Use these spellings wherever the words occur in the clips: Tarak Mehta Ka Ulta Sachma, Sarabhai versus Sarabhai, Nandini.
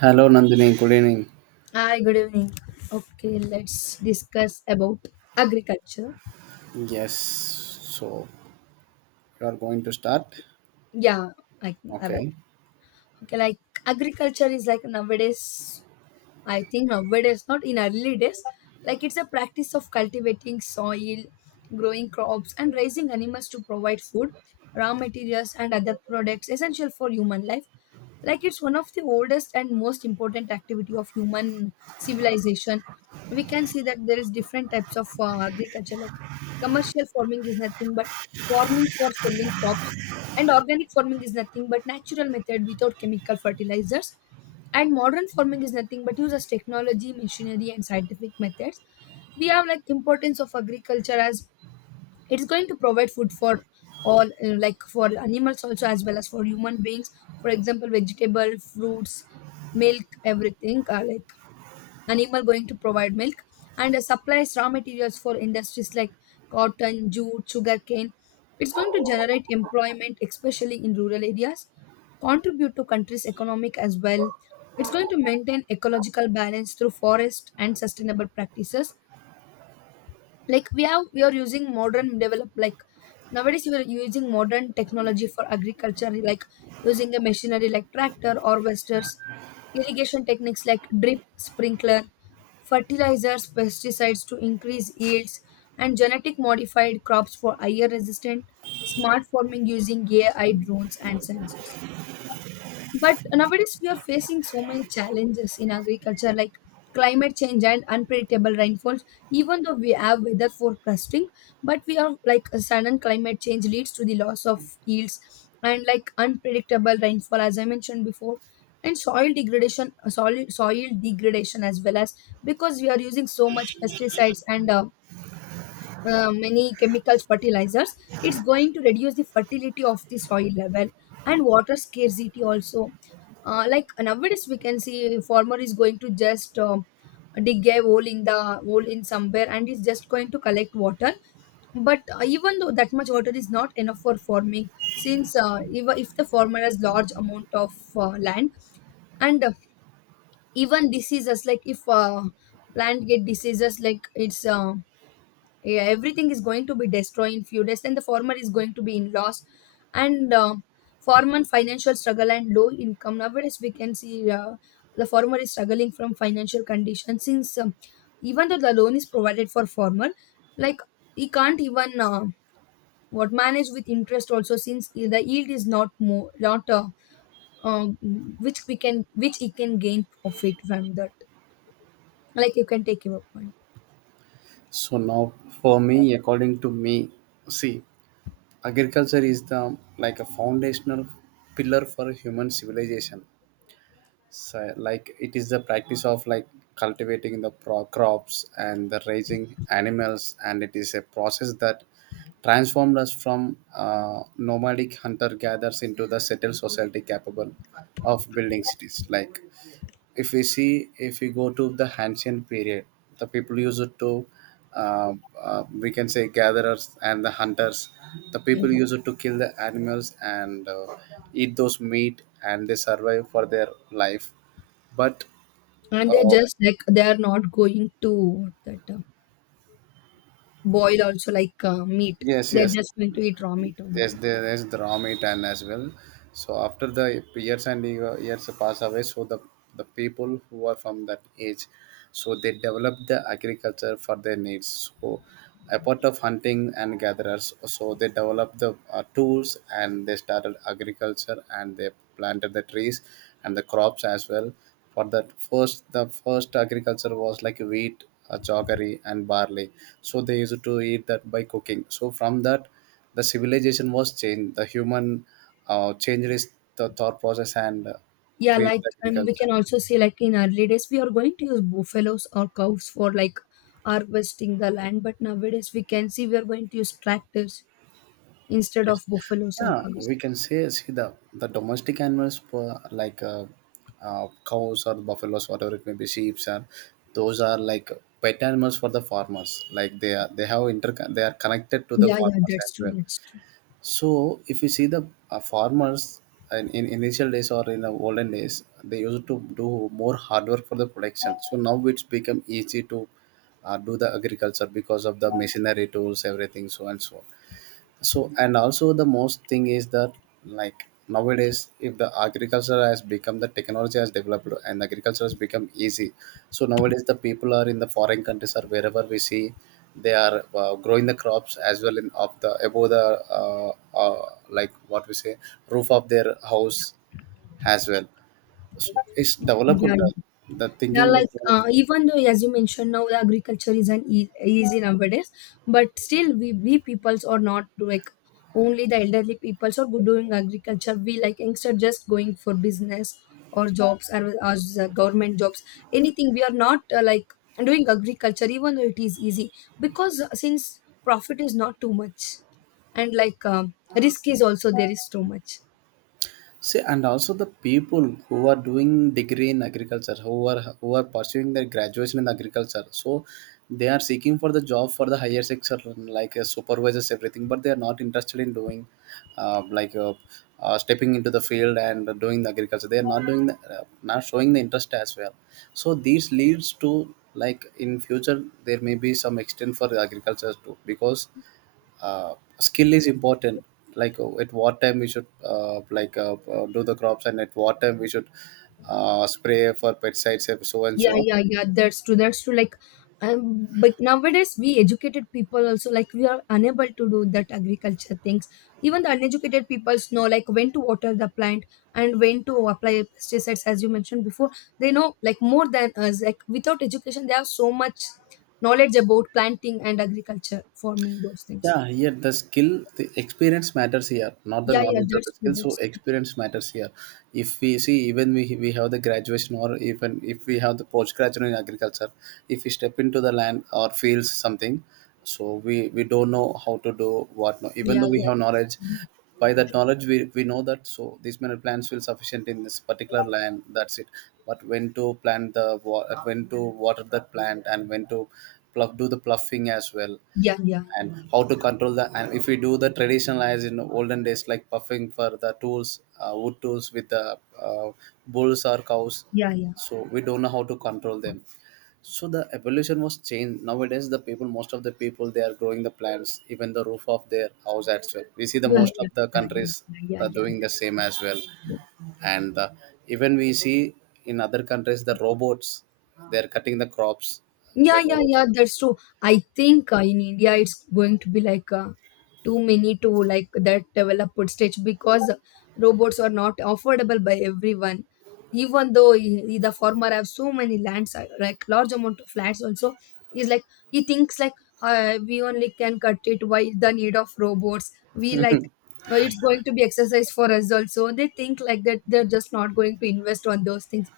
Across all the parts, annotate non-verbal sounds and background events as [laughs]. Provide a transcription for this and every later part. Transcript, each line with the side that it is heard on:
right: Hello, Nandini. Good evening.
left: Hi, good evening. Okay, let's discuss about agriculture.
right: Yes. So you are going to start.
left: Yeah, I can. I will.
right: Okay.
left: Okay, like agriculture is like nowadays, I think nowadays, not in early days, like it's a practice of cultivating soil, growing crops, and raising animals to provide food, raw materials, and other products essential for human life. Like it's one of the oldest and most important activity of human civilization. We can see that there is different types of agriculture. Like commercial farming is nothing but farming for selling crops, and organic farming is nothing but natural method without chemical fertilizers, and modern farming is nothing but use as technology, machinery, and scientific methods. We have like importance of agriculture as it's going to provide food for all, like for animals also as well as for human beings. For example, vegetable, fruits, milk, everything. Like animal going to provide milk, and supplies raw materials for industries like cotton, jute, sugarcane. It's going to generate employment, especially in rural areas, contribute to country's economic as well. It's going to maintain ecological balance through forest and sustainable practices. Like we are using modern develop, like nowadays we are using modern technology for agriculture, like using a machinery like tractor, harvesters, irrigation techniques like drip sprinkler, fertilizers, pesticides to increase yields, and genetic modified crops for higher resistant, smart farming using AI, drones, and sensors. But nowadays, we are facing so many challenges in agriculture, like climate change and unpredictable rainfalls. Even though we have weather forecasting, but we are like a sudden climate change leads to the loss of yields and like unpredictable rainfall, as I mentioned before, and soil degradation, soil degradation as well, as because we are using so much pesticides and many chemical fertilizers, it's going to reduce the fertility of the soil level and water scarcity also. Like nowadays we can see farmer is going to just dig a hole in the hole in somewhere and is just going to collect water, but even though that much water is not enough for farming, since if the farmer has large amount of land and even diseases. Like if plant get diseases, like it's yeah, everything is going to be destroyed in few days, and the farmer is going to be in loss and farmer financial struggle and low income. Nowadays we can see the farmer is struggling from financial condition, since even though the loan is provided for farmer, like he can't even what manage with interest also, since the yield is not more, not uh, which we can, which he can gain profit from that. Like you can take your point.
right: So now for me, according to me, see, agriculture is the like a foundational pillar for human civilization. So like it is the practice of like cultivating the crops and the raising animals, and it is a process that transformed us from nomadic hunter gatherers into the settled society capable of building cities. Like if we see if we go to the ancient period, the people used it to uh, we can say gatherers and the hunters, the people
left: Mm.
right: used it to kill the animals and eat those meat, and they survive for their life, but
left: And they're
right: uh,
left: just like they are not going to that boil also, like meat.
right: yes,
left: They're
right: yes.
left: just going to eat raw meat
right: Yes,
left: only.
right: there is the Rami Tan as well. So after the years and years pass away, so the people who are from that age, so they develop the agriculture for their needs. So apart of hunting and gatherers, so they develop the tools and they started agriculture, and they planted the trees and the crops as well. For that first, the first agriculture was like wheat, jaggery and barley. So they used to eat that by cooking. So from that the civilization was changed, the human changed its the thought process and
left: Yeah, like
right: created
left: we
right: agriculture.
left: can also see like in early days we are going to use buffaloes or cows for like harvesting the land, but nowadays we can see we are going to use tractors instead of
right: Yes.
left: buffaloes or
right: Yeah,
left: cows.
right: we can say, see, the domestic animals were like cows or buffaloes, whatever it may be, sheep or those are like pet animals for the farmers. Like they are connected to the
left: Yeah, yeah,
right: farmers
left: that's
right: as
left: true.
right: well.
left: That's true.
right: So if you see the farmers in initial days or in the olden days, they used to do more hard work for the production. So now it's become easy to do the agriculture because of the machinery tools, everything, so and so. So and also the most thing is that, like, nowadays, if the agriculture has become, the technology has developed and agriculture has become easy, so nowadays the people are in the foreign countries or wherever we see, they are growing the crops as well in of the above the like what we say, roof of their house as well. So it's developed
left: Yeah.
right: the,
left: Yeah,
right: thinking
left: like
right: was developed.
left: even though, as you mentioned, now the agriculture is an easy nowadays, but still we peoples are not like only the elderly peoples are good doing agriculture. We like youngster just going for business or jobs or as government jobs, anything. We are not like doing agriculture, even though it is easy, because since profit is not too much, and like risk is also there is too much.
right: See, and also the people who are doing degree in agriculture, who are pursuing their graduation in agriculture, so they are seeking for the job for the higher sector, like supervisors, everything. But they are not interested in doing, like stepping into the field and doing the agriculture. They are not doing the, not showing the interest as well. So this leads to, like, in future there may be some extent for agriculture too, because uh, skill is important. Like at what time we should like do the crops, and at what time we should spray for pesticides, and so and
left: Yeah,
right: so.
left: yeah, yeah. That's true. That's true. Like, but nowadays we educated people also like we are unable to do that agriculture things. Even the uneducated peoples know like when to water the plant and when to apply pesticides, as you mentioned before. They know like more than us. Like without education, they have so much knowledge about planting and agriculture, forming those things.
right: Yeah, here the skill, the experience matters here, not the
left: Yeah, yeah.
right: knowledge or
left: That's
right: the
left: true.
right: skill. So
left: That's true.
right: experience matters here. If we see, even we have the graduation, or even if we have the postgraduate in agriculture, if we step into the land or fields something, so we don't know how to do what. No, even
left: Yeah,
right: though we
left: yeah.
right: have knowledge, by that knowledge we know that so these many plants will sufficient in this particular land, that's it. But when to plant the when to water that plant, and when to pluff, do the pluffing as well,
left: Yeah, yeah,
right: and how to control the, and if we do the traditional, as in olden days, like puffing for the tools, wood tools, with the uh, bulls or cows,
left: yeah, yeah, yeah,
right: so we don't know how to control them. So the evolution was changed. Nowadays the people, most of the people, they are growing the plants even the roof of their house as well. We see the
left: yeah,
right: most of
left: yeah,
right: the
left: yeah,
right: countries
left: yeah.
right: are
left: Yeah,
right: doing the
left: that's
right: same as well.
left: true.
right: And even we see in other countries the robots, they are cutting the crops.
left: Yeah, yeah,
right: Whenever-
left: yeah, that's true. I think in India it's going to be like too many to like that developed stage, because robots are not affordable by everyone. Even though the farmer have so many lands, like large amount of lands also, he's like he thinks like we only can cut it. Why the need of robots? We like it's going to be exercise for us also. They think like that. They're just not going to invest on those things.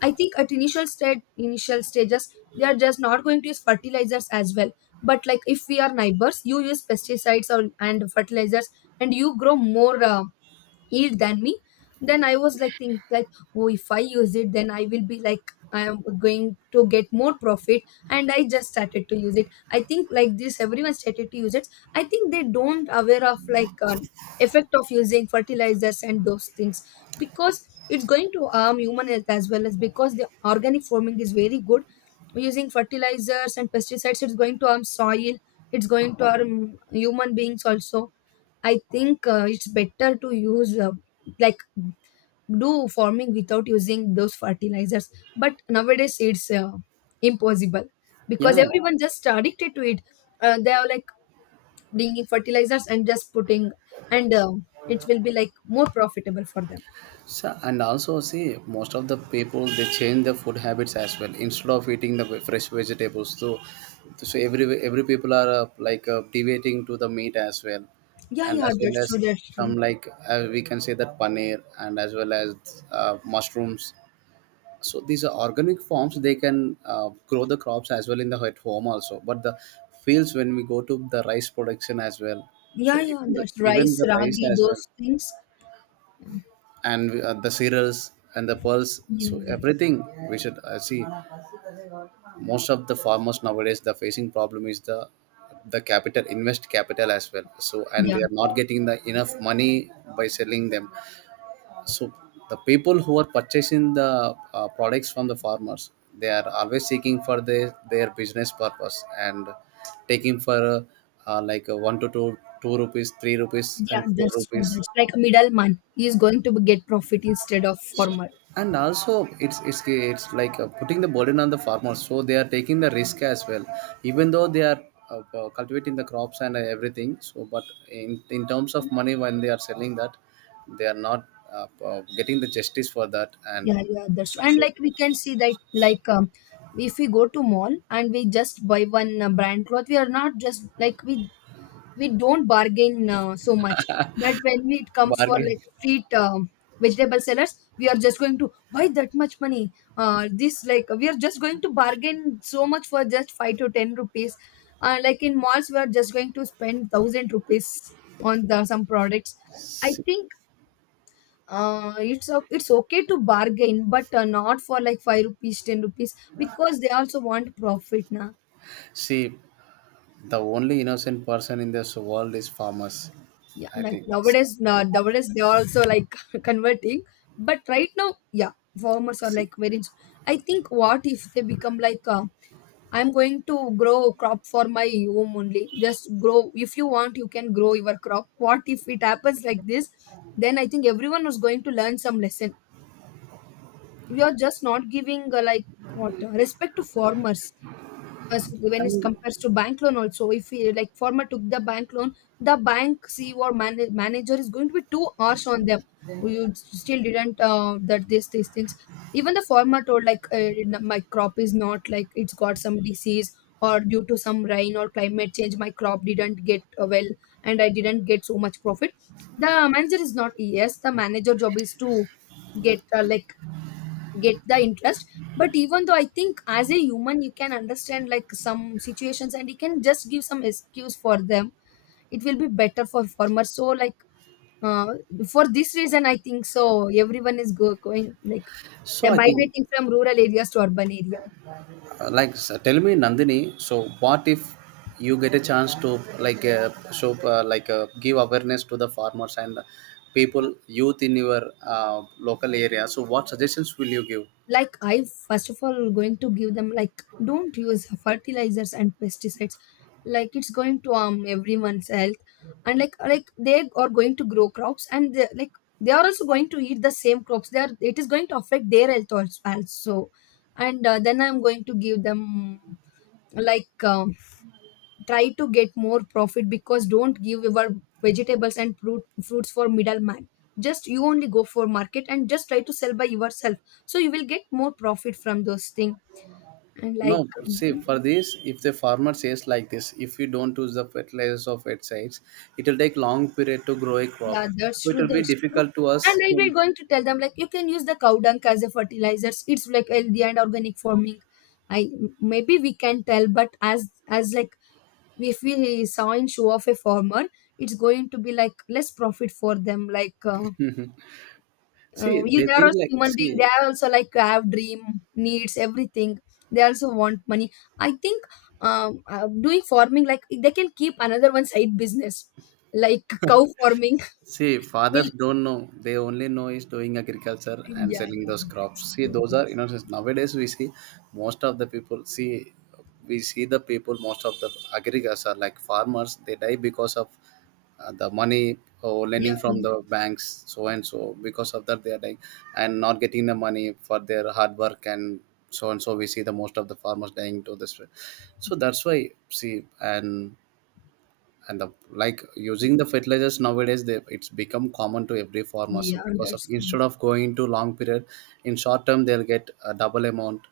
left: I think at initial stage, initial stages they are just not going to use fertilizers as well, but like if we are neighbors you use pesticides or, and fertilizers and you grow more eat than me, then I was like think like, oh, if I use it then I will be like I am going to get more profit, and I just started to use it. I think like this everyone started to use it. I think they don't aware of like effect of using fertilizers and those things, because it's going to harm human health as well, as because the organic farming is very good. Using fertilizers and pesticides it's going to harm soil, it's going to harm human beings also. I think it's better to use like do farming without using those fertilizers. But nowadays it's impossible because
right: yeah.
left: everyone just addicted to it. They are like bringing fertilizers and just putting, and it will be like more profitable for them.
right: So, and also see most of the people they change their food habits as well instead of eating the fresh vegetables, so every people are like deviating to the meat as well,
left: Yeah,
right: and
left: yeah,
right: as
left: that's
right: well
left: true.
right: as
left: That's true.
right: some, like we can say, that paneer, and as well as mushrooms. So these are organic forms, they can grow the crops as well in the at home also, but the fields when we go to the rice production as well,
left: Yeah,
right: so
left: yeah,
right: even the,
left: that's
right: even
left: rice,
right: the rice
left: ragi,
right: as well,
left: those things.
right: and the cereals and the pearls,
left: Yeah,
right: so
left: yeah,
right: everything we should see. Most of the farmers nowadays, the facing problem is the capital, invest capital as well, so and
left: yeah,
right: they are not getting the enough money by selling them. So the people who are purchasing the products from the farmers, they are always seeking for their business purpose, and taking for like 1 to 2, 2 rupees, 3 rupees
left: yeah.
right: and 4
left: That's true.
right: rupees.
left: That's like a middleman. He is going to get profit instead of
right: So
left: farmer.
right: and also, it's it's like putting the burden on the farmers, so they are taking the risk as well, even though they are cultivating the crops and everything. So but in terms of money, when they are selling that, they are not getting the justice for that. And
left: Yeah, yeah, that's true. And
right: so,
left: like we can see that like if we go to mall and we just buy one brand cloth, we are not just like we don't bargain so much, but it comes for
right: bargain,
left: like street vegetable sellers, we are just going to buy that much money. This, like we are just going to bargain so much for just 5 to 10 rupees. Like in malls we are just going to spend 1,000 rupees on the some products. I
right: see.
left: think it's okay to bargain, but not for like 5 rupees, 10 rupees, because they also want profit now.
right: See, the only innocent person in this world is farmers.
left: Yeah,
right: I
left: like
right: think, see,
left: nowadays, nowadays they are also like [laughs] converting, but right now, yeah, farmers are
right: see.
left: like very. I think what if they become like I'm going to grow crop for my home only. Just grow if you want, you can grow your crop. What if it happens like this? Then I think everyone is going to learn some lesson. We are just not giving like what respect to farmers. Because when it compares to bank loan also, if we, like farmer took the bank loan, the bank CEO or manager is going to be too harsh on them. "Oh, you still didn't that this these things." Even the farmer told like "No, my crop is not, like it's got some disease or due to some rain or climate change my crop didn't get well, and I didn't get so much profit." The manager is not, yes the manager job is to get like get the interest, but even though I think as a human you can understand like some situations and you can just give some excuse for them, it will be better for farmers. So like uh, for this reason I think so everyone is going like
right: So
left: they're
right: I think,
left: migrating from rural areas to urban areas.
right: Like s tell me, Nandini. So what if you get a chance to, like, show, like, give awareness to the farmers and people, youth in your uh, local area? So what suggestions will you give?
left: Like I first of all going to give them like don't use fertilizers and pesticides, like it's going to harm everyone's health, and like they are going to grow crops and they, like they are also going to eat the same crops, they are, it is going to affect their health also. And then I'm going to give them like try to get more profit, because don't give your vegetables and fruits for middleman, just you only go for market and just try to sell by yourself, so you will get more profit from those things. And
right: No,
left: like
right: see,
left: Mhm.
right: for this, if the farmer says like this, if you don't use the fertilizers or pesticides, it will take long period to grow a crop.
left: Yeah, that's
right: So it
left: true,
right: will be
left: that's true.
right: difficult to us
left: And I
right: to
left: will going to tell them like you can use the cow dung as a fertilizers, it's like healthy and organic farming. I, maybe we can tell but as like, if we saw in show of a farmer, it's going to be like less profit for them, like
right: see.
left: you,
right: They
left: they are
right: think
left: also
right: like,
left: human being,
right: see.
left: they are also like have dream, needs everything, they also want money. I think doing farming like they can keep another one side business, like cow
right: [laughs]
left: farming.
right: See,
left: [laughs]
right: fathers
left: Milk.
right: don't know. They only know is doing agriculture and
left: Yeah,
right: selling
left: yeah,
right: those
left: that's
right: crops. See,
left: true,
right: those are,
left: that's,
right: since nowadays we see most of the people, see, we see the people, most of the agriculture, like, farmers, they die because of the money or
left: yeah.
right: lending
left: Yeah,
right: from the banks, so and so. Because of that they are dying and not getting the money for their hard work, and so we see the most of the farmers dying to this. So that's why, see, and and the, like, using the fertilizers nowadays, it's become common to every farmer.
left: yeah,
right: So because of,
left: that's true.
right: instead of going to long period, in short term they'll get a double amount,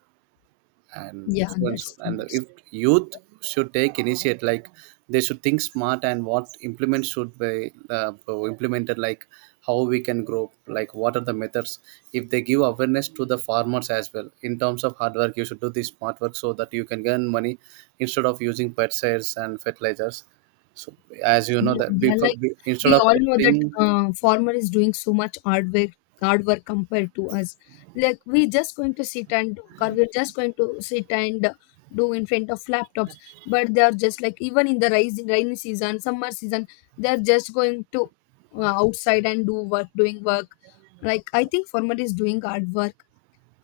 right: and
left: Yeah,
right: so and so.
left: that's true,
right: And
left: that's.
right: if youth should take initiate, like, they should think smart, and what implements should be implemented, like how we can grow, like what are the methods. If they give awareness to the farmers as well, in terms of hard work you should do this smart work, so that you can earn money instead of using pesticides and fertilizers. So, as you know,
left: Yeah,
right: that
left: yeah,
right: before,
left: like
right: instead
left: we
right: of
left: all know that
right: plucking,
left: farmer is doing so much hard work compared to us. Like we just going to sit and talk, or we're just going to sit and do in front of laptops. But they are just like even in the rising rainy season, summer season, they are just going to outside and do work, doing work. Like I think farmer is doing hard work.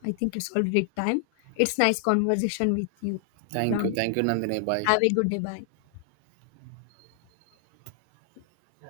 left: I think it's already time. It's nice conversation with you.
right: thank you,
left: Ram.
right: thank you, Nandini. Bye.
left: Have a good day. Bye.